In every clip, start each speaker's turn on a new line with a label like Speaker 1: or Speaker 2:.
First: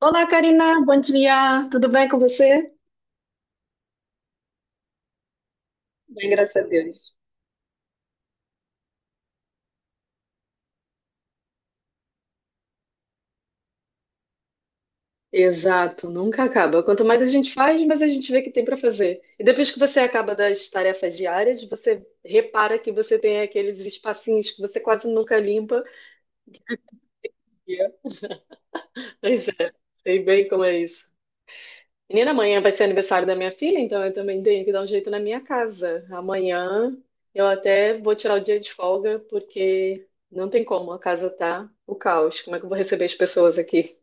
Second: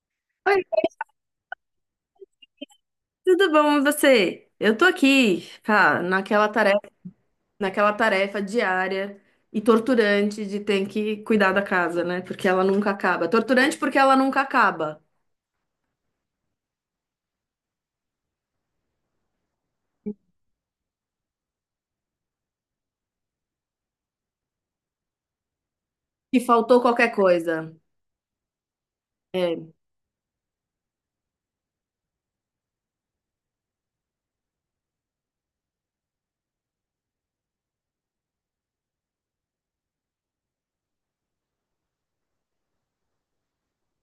Speaker 1: Olá,
Speaker 2: Oi,
Speaker 1: Karina, bom dia. Tudo bem com você?
Speaker 2: tudo bom e você? Eu tô aqui, cara,
Speaker 1: Bem,
Speaker 2: naquela
Speaker 1: graças a
Speaker 2: tarefa,
Speaker 1: Deus.
Speaker 2: naquela tarefa diária e torturante de ter que cuidar da casa, né? Porque ela nunca acaba. Torturante porque ela nunca acaba.
Speaker 1: Exato, nunca acaba. Quanto mais a gente faz, mais a gente vê que tem para fazer. E depois que você acaba das tarefas diárias, você repara que você tem aqueles espacinhos que você quase nunca limpa.
Speaker 2: E faltou qualquer coisa.
Speaker 1: Yeah. Pois
Speaker 2: É.
Speaker 1: é, sei bem como é isso. Menina, amanhã vai ser aniversário da minha filha, então eu também tenho que dar um jeito na minha casa. Amanhã eu até vou tirar o dia de folga, porque não tem como, a casa tá o caos. Como é que eu vou receber as pessoas aqui?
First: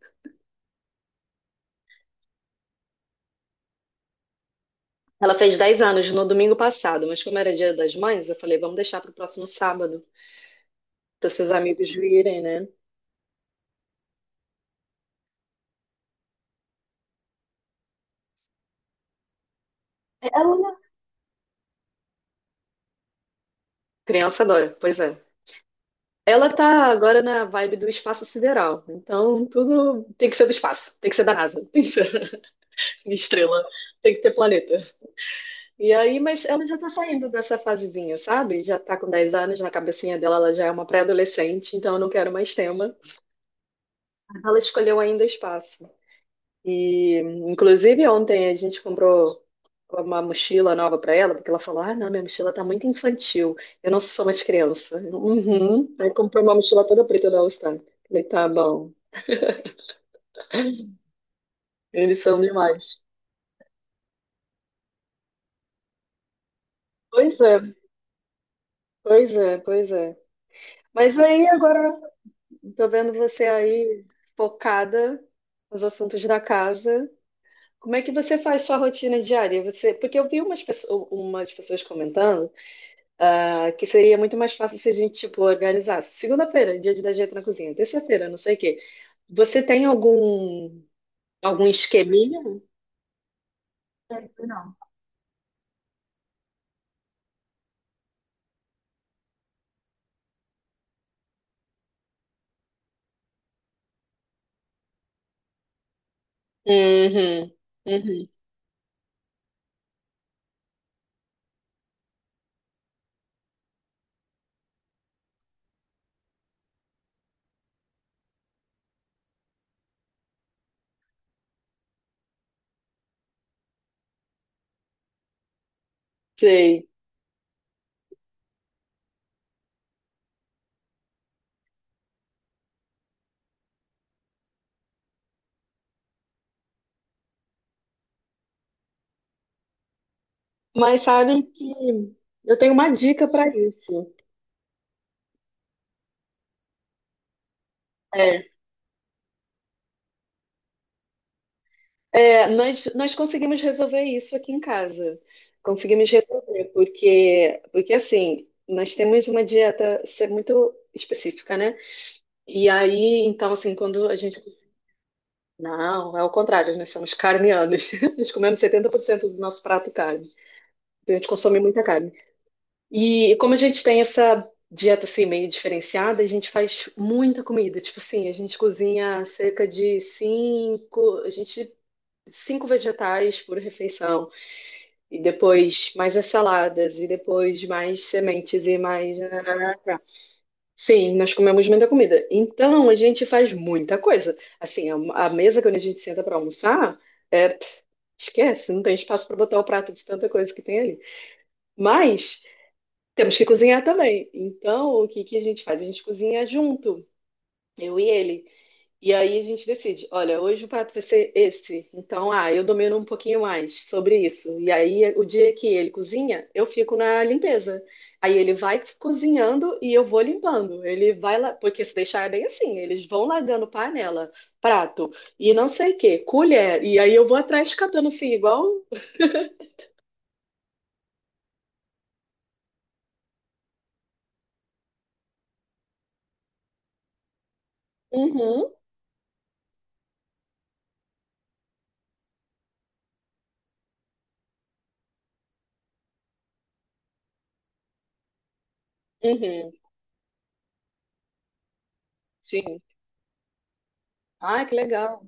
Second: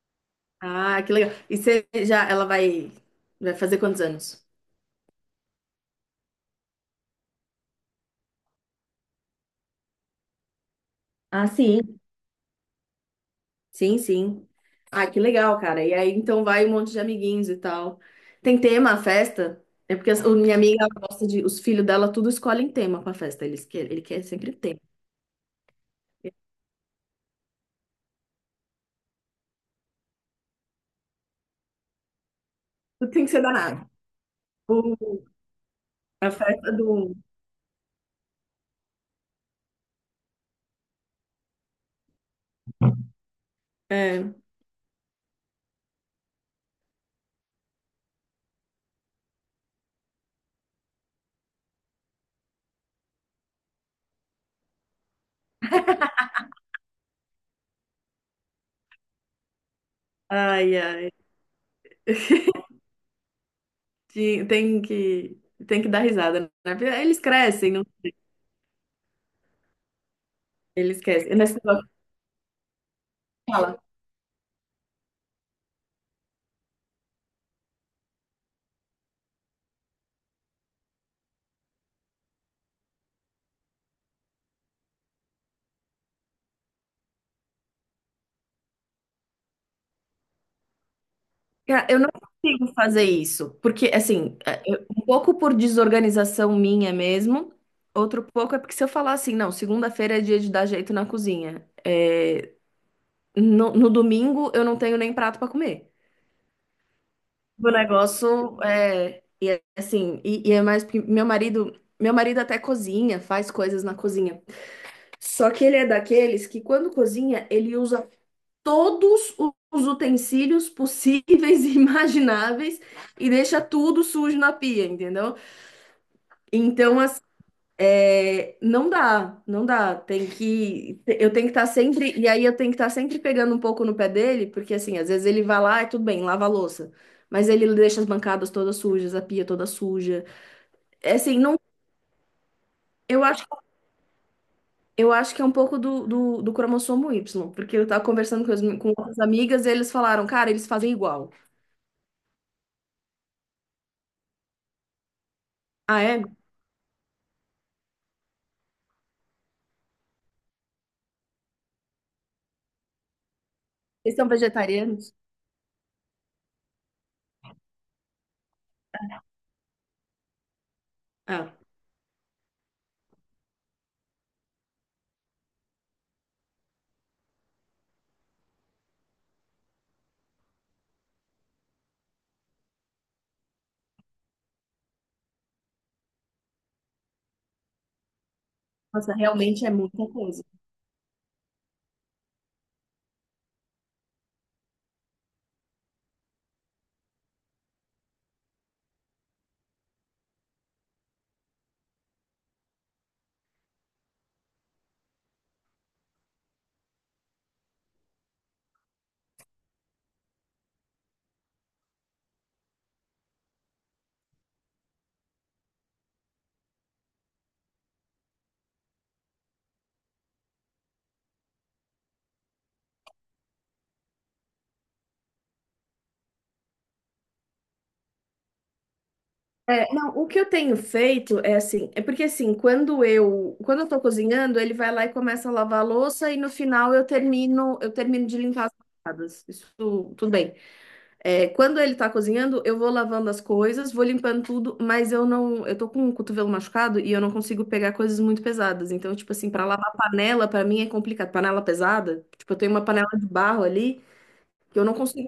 Speaker 2: Ah, que legal. E você já, ela vai, vai fazer quantos anos?
Speaker 1: Ela fez 10 anos no domingo passado, mas como era Dia das Mães, eu falei, vamos deixar para o próximo sábado, para os
Speaker 2: Ah,
Speaker 1: seus amigos
Speaker 2: sim.
Speaker 1: virem, né?
Speaker 2: Sim, sim. Ah, que legal, cara. E aí, então, vai um monte de amiguinhos e tal. Tem tema a festa? É porque a minha
Speaker 1: Ela,
Speaker 2: amiga ela gosta de. Os filhos dela tudo escolhem tema pra festa. Eles que ele quer
Speaker 1: criança
Speaker 2: sempre
Speaker 1: adora,
Speaker 2: tema.
Speaker 1: pois é. Ela tá agora na vibe do espaço sideral, então tudo tem que ser do espaço, tem que ser da NASA, tem que ser
Speaker 2: Tudo tem que ser
Speaker 1: estrela,
Speaker 2: danado.
Speaker 1: tem que ter planeta.
Speaker 2: O-
Speaker 1: E aí,
Speaker 2: a
Speaker 1: mas ela
Speaker 2: festa
Speaker 1: já tá
Speaker 2: do.
Speaker 1: saindo dessa fasezinha, sabe? Já tá com 10 anos, na cabecinha dela ela já é uma pré-adolescente, então eu não quero mais tema.
Speaker 2: É.
Speaker 1: Ela escolheu ainda espaço. E, inclusive, ontem a gente comprou uma mochila nova para ela, porque ela falou: "Ah, não, minha mochila tá muito infantil, eu não sou mais criança." Uhum. Aí comprou uma mochila toda preta da All-Star. Falei: "Tá bom,
Speaker 2: Ai, ai.
Speaker 1: eles são demais."
Speaker 2: Tem tem que dar risada, né? Eles
Speaker 1: Pois
Speaker 2: crescem,
Speaker 1: é,
Speaker 2: não?
Speaker 1: pois é, pois é.
Speaker 2: Eles
Speaker 1: Mas
Speaker 2: crescem.
Speaker 1: aí
Speaker 2: Nesse negócio,
Speaker 1: agora tô vendo você aí focada nos assuntos da casa. Como é que você faz sua rotina diária? Você, porque eu vi umas pessoas comentando. Ah, que seria muito mais fácil se a gente, tipo, organizasse. Segunda-feira, dia de dar jeito na cozinha. Terça-feira, não sei o quê. Você tem algum, algum
Speaker 2: cara, eu não
Speaker 1: esqueminha?
Speaker 2: consigo fazer isso, porque, assim, é, um pouco por desorganização minha mesmo, outro pouco é porque se eu falar assim, não, segunda-feira é dia de dar jeito na cozinha, é, no domingo eu não tenho nem prato pra comer.
Speaker 1: Uhum,
Speaker 2: O
Speaker 1: uhum,
Speaker 2: negócio é, e é assim, e é mais porque meu marido até cozinha, faz coisas na cozinha, só que ele é daqueles que quando cozinha, ele usa todos os utensílios possíveis e imagináveis e deixa tudo sujo na pia, entendeu?
Speaker 1: sei.
Speaker 2: Então, assim, é, não dá. Eu tenho que estar sempre, e aí eu tenho que estar sempre pegando um pouco no pé dele, porque assim, às vezes ele vai lá e tudo bem, lava a louça, mas ele deixa as bancadas todas sujas, a pia toda suja.
Speaker 1: Mas
Speaker 2: É assim,
Speaker 1: sabem
Speaker 2: não.
Speaker 1: que eu tenho uma
Speaker 2: Eu
Speaker 1: dica
Speaker 2: acho,
Speaker 1: para isso.
Speaker 2: eu acho que é um pouco do cromossomo Y, porque eu tava
Speaker 1: É,
Speaker 2: conversando com outras amigas e eles falaram, cara, eles fazem igual.
Speaker 1: é, nós conseguimos resolver isso aqui em casa.
Speaker 2: Ah,
Speaker 1: Conseguimos
Speaker 2: é?
Speaker 1: resolver, porque, porque assim, nós temos uma dieta ser muito específica, né? E aí, então, assim, quando
Speaker 2: Vocês
Speaker 1: a
Speaker 2: são
Speaker 1: gente.
Speaker 2: vegetarianos?
Speaker 1: Não, é o contrário, nós somos carnianos. Nós comemos 70% do nosso prato carne. Então a gente
Speaker 2: Ah.
Speaker 1: consome muita carne. E como a gente tem essa dieta assim meio diferenciada, a gente faz muita comida. Tipo assim, a gente cozinha cerca de cinco, a gente cinco vegetais por refeição e depois mais as saladas e depois mais sementes e
Speaker 2: Nossa,
Speaker 1: mais.
Speaker 2: realmente é muita coisa.
Speaker 1: Sim, nós comemos muita comida. Então, a gente faz muita coisa. Assim, a mesa quando a gente senta para almoçar, é, pss, esquece, não tem espaço para botar o prato de tanta coisa que tem ali. Mas temos que cozinhar também. Então, o que que a gente faz? A gente cozinha junto, eu e ele. E aí a gente decide, olha, hoje o prato vai ser esse. Então, ah, eu domino um pouquinho mais sobre isso. E aí, o dia que ele cozinha, eu fico na limpeza. Aí ele vai cozinhando e eu vou limpando. Ele vai lá, porque se deixar é bem assim, eles vão largando panela, prato e não sei o quê, colher. E aí eu vou atrás catando assim, igual.
Speaker 2: É, não, o que eu tenho feito é assim, é porque assim, quando eu tô cozinhando, ele vai lá e começa a lavar a louça e no final eu termino de limpar
Speaker 1: Uhum,
Speaker 2: as pancadas. Isso tudo bem. É, quando ele tá cozinhando, eu vou lavando as coisas, vou limpando tudo, mas eu não, eu tô com o cotovelo machucado e eu não consigo pegar coisas muito pesadas. Então, tipo assim, para
Speaker 1: uhum,
Speaker 2: lavar panela, para mim é complicado. Panela pesada, tipo, eu tenho
Speaker 1: sim.
Speaker 2: uma panela de barro ali
Speaker 1: Ah, que
Speaker 2: que eu não
Speaker 1: legal.
Speaker 2: consigo.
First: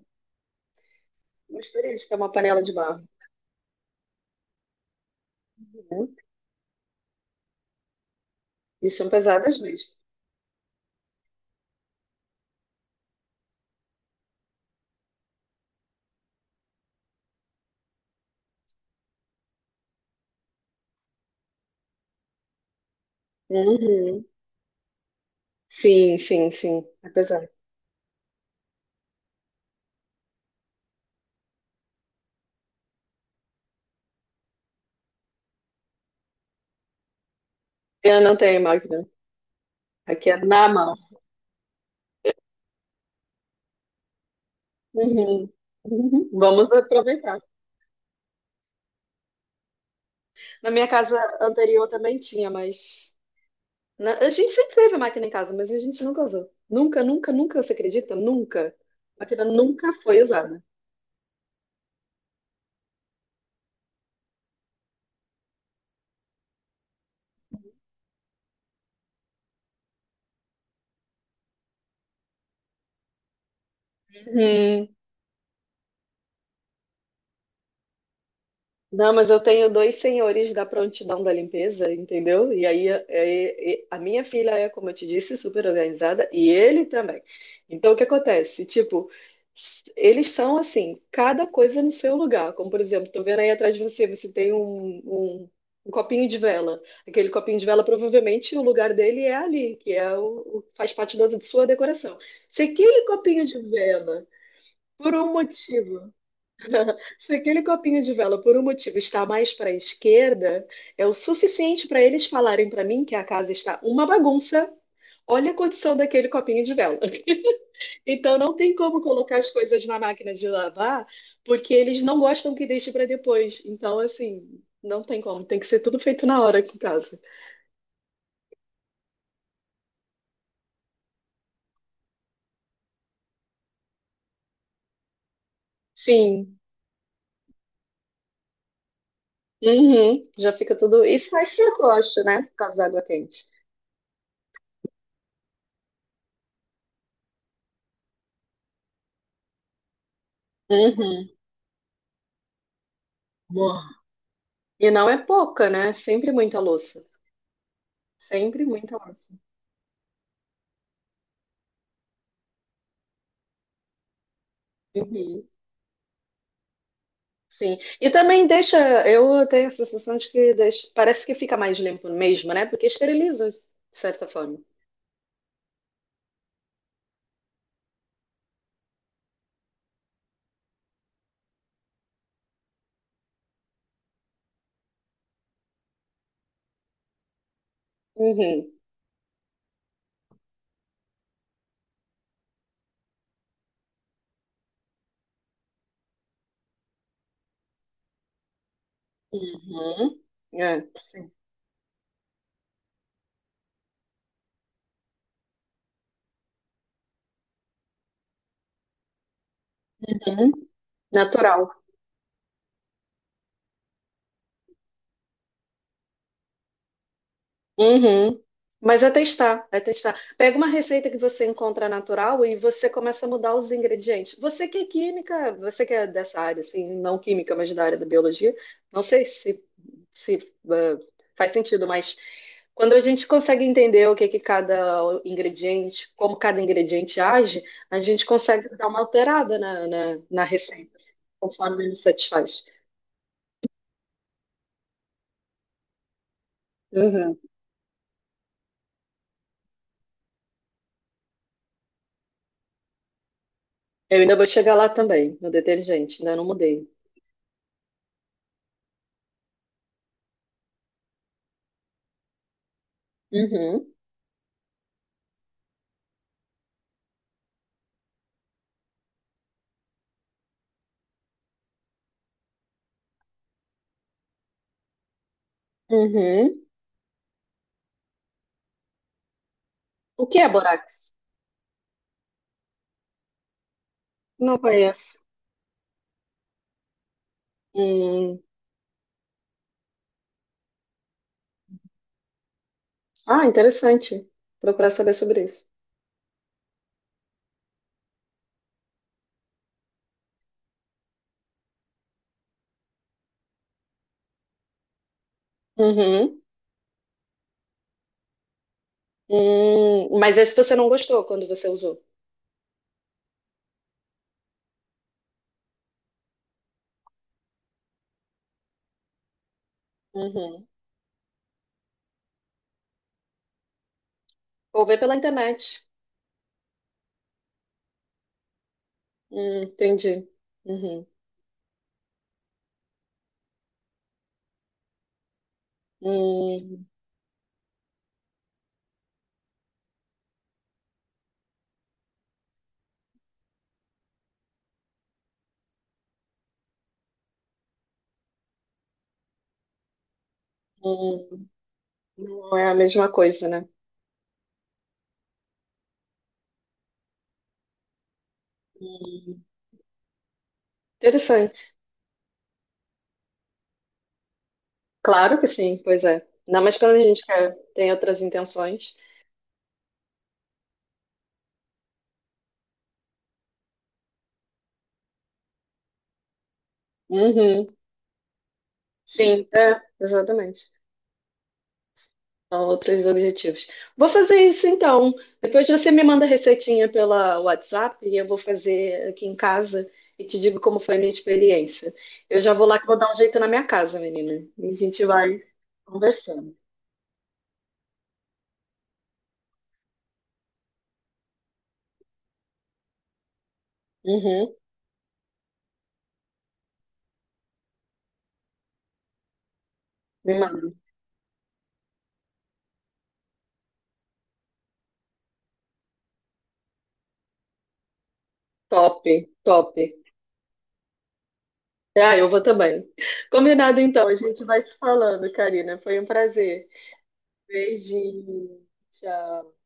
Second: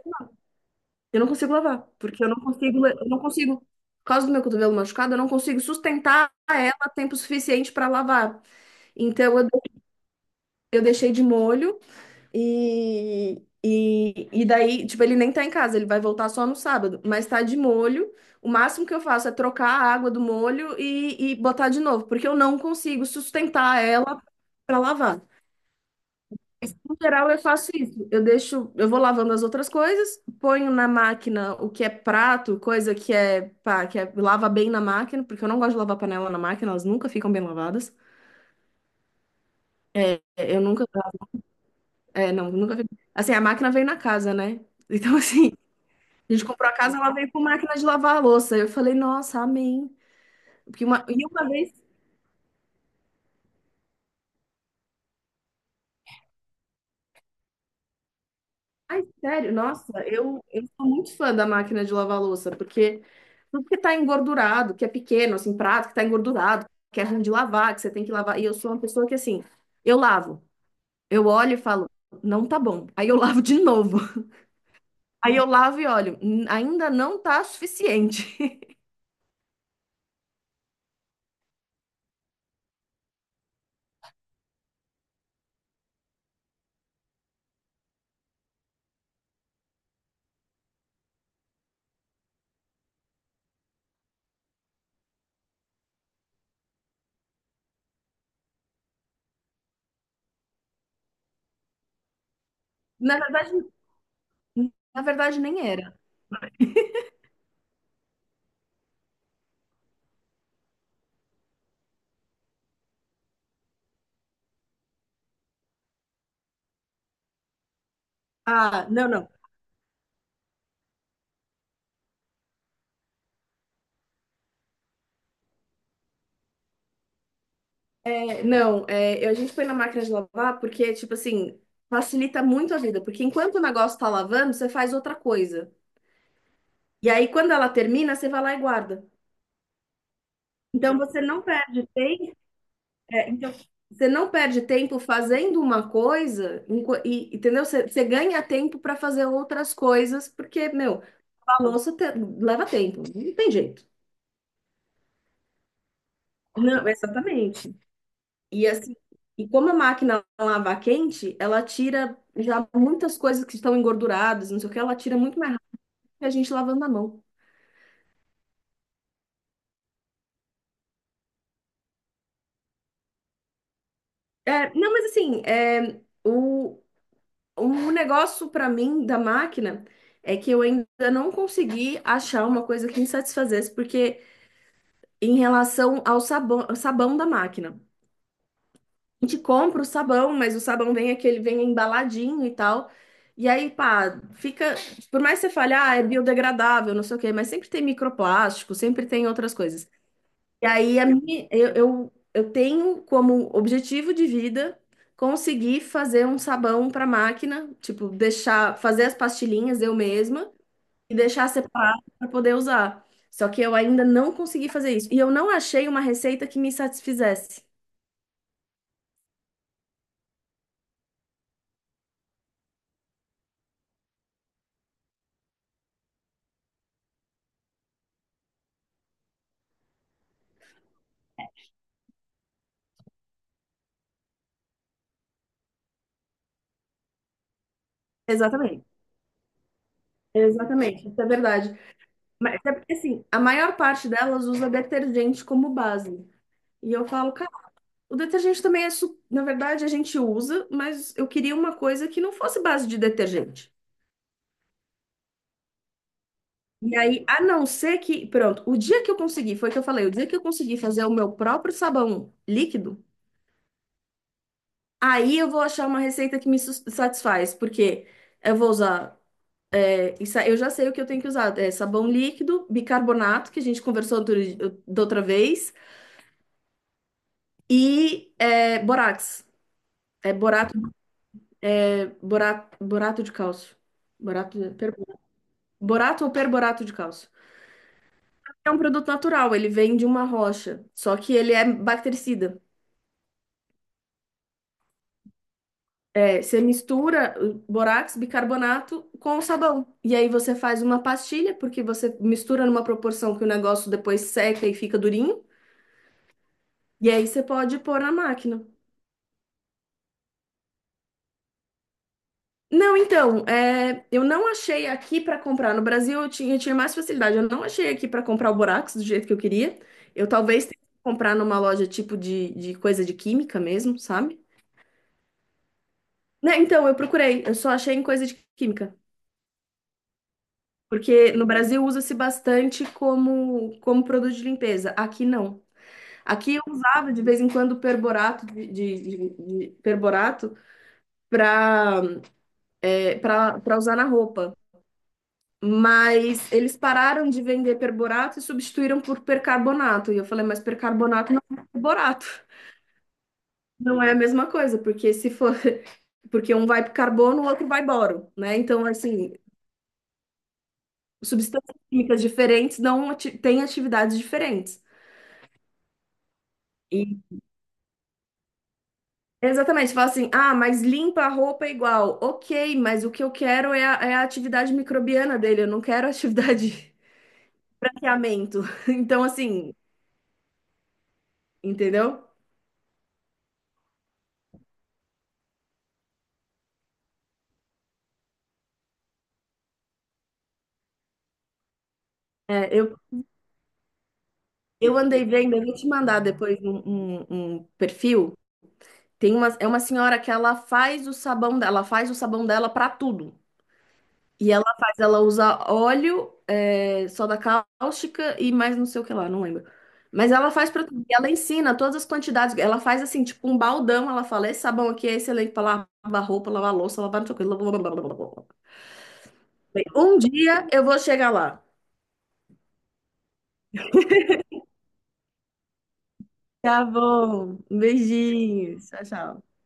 Speaker 2: Eu não consigo lavar,
Speaker 1: Gostaria de ter
Speaker 2: porque eu
Speaker 1: uma
Speaker 2: não
Speaker 1: panela de
Speaker 2: consigo,
Speaker 1: barro.
Speaker 2: eu não consigo, por causa do meu cotovelo machucado, eu não consigo
Speaker 1: Uhum.
Speaker 2: sustentar ela tempo suficiente para lavar.
Speaker 1: E são
Speaker 2: Então eu, de-
Speaker 1: pesadas mesmo.
Speaker 2: eu deixei de molho e, e daí, tipo, ele nem tá em casa, ele vai voltar só no sábado, mas tá de molho. O máximo que eu faço é trocar a água do molho e botar de novo, porque eu não consigo sustentar ela
Speaker 1: Uhum.
Speaker 2: para lavar.
Speaker 1: Sim, sim, sim.
Speaker 2: No
Speaker 1: É
Speaker 2: geral, eu
Speaker 1: pesado.
Speaker 2: faço isso. Eu deixo, eu vou lavando as outras coisas, ponho na máquina o que é prato, coisa que é, pá, que é, lava bem na máquina, porque eu não gosto de lavar panela na máquina, elas nunca ficam bem lavadas.
Speaker 1: Eu não tenho máquina.
Speaker 2: É,
Speaker 1: Aqui é
Speaker 2: eu
Speaker 1: na
Speaker 2: nunca,
Speaker 1: mão.
Speaker 2: é, nunca fico. Assim, a máquina veio na casa, né? Então,
Speaker 1: Uhum.
Speaker 2: assim,
Speaker 1: Uhum.
Speaker 2: a gente comprou
Speaker 1: Vamos
Speaker 2: a casa, ela veio
Speaker 1: aproveitar.
Speaker 2: com máquina de lavar a louça. Eu falei, nossa, amém.
Speaker 1: Na
Speaker 2: Porque
Speaker 1: minha casa
Speaker 2: e uma vez.
Speaker 1: anterior também tinha, mas. Na- A gente sempre teve máquina em casa, mas a gente nunca usou. Nunca, nunca, nunca, você acredita? Nunca.
Speaker 2: Ai,
Speaker 1: A máquina
Speaker 2: sério, nossa,
Speaker 1: nunca foi
Speaker 2: eu
Speaker 1: usada.
Speaker 2: sou muito fã da máquina de lavar louça, porque tudo que tá engordurado, que é pequeno, assim, prato que tá engordurado, que é ruim de lavar, que você tem que lavar. E eu sou uma pessoa que, assim, eu lavo, eu olho e falo, não tá bom. Aí eu lavo de novo.
Speaker 1: Uhum.
Speaker 2: Aí eu lavo e olho, ainda não tá suficiente."
Speaker 1: Não, mas eu tenho dois senhores da prontidão da limpeza, entendeu? E aí a minha filha é, como eu te disse, super organizada e ele também. Então o que acontece? Tipo, s- eles são assim, cada coisa no seu lugar. Como por exemplo, tô vendo aí atrás de você, você tem um copinho de vela. Aquele copinho de vela, provavelmente o lugar dele é ali, que é faz parte da sua decoração. Se aquele
Speaker 2: Na
Speaker 1: copinho de vela, por um
Speaker 2: verdade, nem era.
Speaker 1: motivo Se aquele copinho de vela por um motivo está mais para a esquerda, é o suficiente para eles falarem para mim que a casa está uma bagunça. Olha a condição daquele copinho de vela. Então não tem
Speaker 2: Ah,
Speaker 1: como
Speaker 2: não, não.
Speaker 1: colocar as coisas na máquina de lavar, porque eles não gostam que deixe para depois. Então, assim, não tem como. Tem que ser tudo feito na hora aqui em casa.
Speaker 2: É, não, é, a gente põe na máquina de lavar porque, tipo assim, facilita muito a vida, porque enquanto o negócio tá lavando, você faz outra coisa.
Speaker 1: Sim.
Speaker 2: E aí, quando ela termina, você vai lá e guarda.
Speaker 1: Uhum. Já fica
Speaker 2: Então,
Speaker 1: tudo. E
Speaker 2: você não
Speaker 1: sai
Speaker 2: perde
Speaker 1: sacoche,
Speaker 2: tempo.
Speaker 1: né? Por causa da água
Speaker 2: É,
Speaker 1: quente.
Speaker 2: então, você não perde tempo fazendo uma coisa, entendeu? Você ganha tempo para fazer outras coisas, porque, meu,
Speaker 1: Uhum.
Speaker 2: a leva tempo, não tem jeito.
Speaker 1: Boa. E não é pouca, né? Sempre muita
Speaker 2: Não,
Speaker 1: louça.
Speaker 2: exatamente.
Speaker 1: Sempre
Speaker 2: E assim,
Speaker 1: muita louça.
Speaker 2: e como a máquina lava a quente, ela tira já muitas coisas que estão engorduradas, não sei o que, ela tira muito
Speaker 1: Uhum,
Speaker 2: mais rápido que a gente lavando a mão.
Speaker 1: sim. E também deixa, eu tenho a sensação de que deixa, parece que fica mais limpo mesmo, né? Porque esteriliza, de certa forma.
Speaker 2: É, não, mas assim, é, o negócio pra mim da máquina é que eu ainda não consegui achar uma coisa que me satisfazesse, porque em relação ao sabão da máquina.
Speaker 1: Uhum.
Speaker 2: A gente compra o sabão, mas o sabão vem aquele, vem embaladinho e tal. E aí, pá, fica. Por mais que você fale, ah, é biodegradável, não sei o quê, mas sempre tem microplástico, sempre tem outras coisas.
Speaker 1: Uhum.
Speaker 2: E
Speaker 1: É,
Speaker 2: aí a
Speaker 1: sim.
Speaker 2: eu tenho como objetivo de vida conseguir fazer um sabão para máquina, tipo, deixar, fazer as pastilhinhas eu mesma
Speaker 1: Uhum.
Speaker 2: e deixar
Speaker 1: Natural.
Speaker 2: separado para poder usar. Só que eu ainda não consegui fazer isso. E eu não achei uma receita que me satisfizesse.
Speaker 1: Uhum. Mas é testar, é testar. Pega uma receita que você encontra natural e você começa a mudar os ingredientes. Você que é química, você que é dessa área, assim, não química, mas da área da biologia, não sei se eh, faz sentido, mas quando a gente consegue entender o que que cada ingrediente, como cada ingrediente age, a gente consegue
Speaker 2: Exatamente.
Speaker 1: dar uma alterada na receita,
Speaker 2: Exatamente,
Speaker 1: assim,
Speaker 2: isso é verdade.
Speaker 1: conforme nos
Speaker 2: Mas
Speaker 1: satisfaz.
Speaker 2: é porque assim, a maior parte delas usa detergente como base. E eu falo,
Speaker 1: Uhum.
Speaker 2: cara, o detergente também é, na verdade, a gente usa, mas eu queria uma coisa que não fosse base de detergente.
Speaker 1: Eu ainda vou chegar lá também, no detergente, ainda não mudei.
Speaker 2: E aí, a não ser que, pronto, o dia que eu consegui, foi o que eu falei, o dia que eu consegui fazer o meu próprio sabão líquido,
Speaker 1: Uhum.
Speaker 2: aí eu vou achar uma receita que me satisfaz, porque eu vou usar, é, isso, aí eu já sei o que eu tenho que usar, é sabão líquido, bicarbonato, que a gente conversou da outra vez,
Speaker 1: Uhum.
Speaker 2: e é, borax,
Speaker 1: O
Speaker 2: é
Speaker 1: que é
Speaker 2: borato,
Speaker 1: borax?
Speaker 2: é borato de cálcio,
Speaker 1: Não
Speaker 2: borato, de.
Speaker 1: conheço.
Speaker 2: Borato ou perborato de cálcio.
Speaker 1: Hum.
Speaker 2: É um produto natural, ele vem de uma rocha, só que ele é bactericida.
Speaker 1: Ah, interessante. Procurar saber sobre isso.
Speaker 2: É, você mistura borax, bicarbonato com o sabão. E aí você faz uma pastilha, porque você mistura numa proporção que o negócio depois seca e fica durinho.
Speaker 1: Uhum.
Speaker 2: E aí você pode pôr na máquina.
Speaker 1: Hum. Mas esse você não gostou quando você usou?
Speaker 2: Não, então, é, eu não achei aqui para comprar. No Brasil eu tinha mais facilidade. Eu não achei aqui para comprar o borax do jeito que eu queria. Eu talvez
Speaker 1: Uhum.
Speaker 2: tenha que comprar numa loja tipo de coisa de química mesmo, sabe?
Speaker 1: Vou ver pela internet.
Speaker 2: Né, então, eu procurei, eu só achei em coisa de química,
Speaker 1: Entendi. Uhum.
Speaker 2: porque no Brasil usa-se bastante como, como produto de limpeza, aqui não. Aqui eu
Speaker 1: Hum,
Speaker 2: usava de vez em quando perborato de perborato para para usar na roupa, mas eles pararam de vender perborato e substituíram por percarbonato. E eu falei, mas percarbonato não
Speaker 1: hum.
Speaker 2: é perborato.
Speaker 1: Não é a mesma coisa, né?
Speaker 2: Não é a mesma coisa, porque se for, porque um vai pro carbono, o outro vai boro, né? Então, assim,
Speaker 1: Interessante.
Speaker 2: substâncias químicas diferentes têm atividades diferentes.
Speaker 1: Claro que sim, pois é. Ainda mais quando a gente
Speaker 2: E-
Speaker 1: quer, tem outras intenções.
Speaker 2: Exatamente, você fala assim, ah, mas limpa a roupa é igual. Ok, mas o que eu quero é é a atividade microbiana dele, eu não quero a atividade
Speaker 1: Uhum.
Speaker 2: branqueamento. Então,
Speaker 1: Sim,
Speaker 2: assim,
Speaker 1: é, exatamente.
Speaker 2: entendeu?
Speaker 1: São outros objetivos. Vou fazer isso então. Depois você me manda a receitinha pela WhatsApp e eu vou fazer aqui em casa e te digo como foi a minha experiência. Eu já vou
Speaker 2: É,
Speaker 1: lá que vou dar um jeito na minha casa, menina. E a
Speaker 2: eu
Speaker 1: gente
Speaker 2: andei
Speaker 1: vai
Speaker 2: vendo, eu vou te mandar
Speaker 1: conversando.
Speaker 2: depois um perfil. Tem uma, é uma senhora que ela faz o sabão dela, ela faz o sabão dela para tudo. E
Speaker 1: Uhum.
Speaker 2: ela faz ela usar óleo, é, soda cáustica e mais não sei o que lá, não lembro. Mas
Speaker 1: Me
Speaker 2: ela faz
Speaker 1: manda.
Speaker 2: pra tudo. E ela ensina todas as quantidades. Ela faz assim, tipo um baldão. Ela fala: esse sabão aqui é excelente pra lavar roupa, lavar louça, lavar não sei o que. Blá, blá, blá, blá, blá, blá, blá.
Speaker 1: Top, top.
Speaker 2: Um dia eu vou chegar lá.
Speaker 1: Ah, eu vou também. Combinado então, a gente vai se falando, Karina. Foi um prazer.
Speaker 2: Tá bom.
Speaker 1: Beijinho.
Speaker 2: Beijinhos. Tchau, tchau.
Speaker 1: Tchau.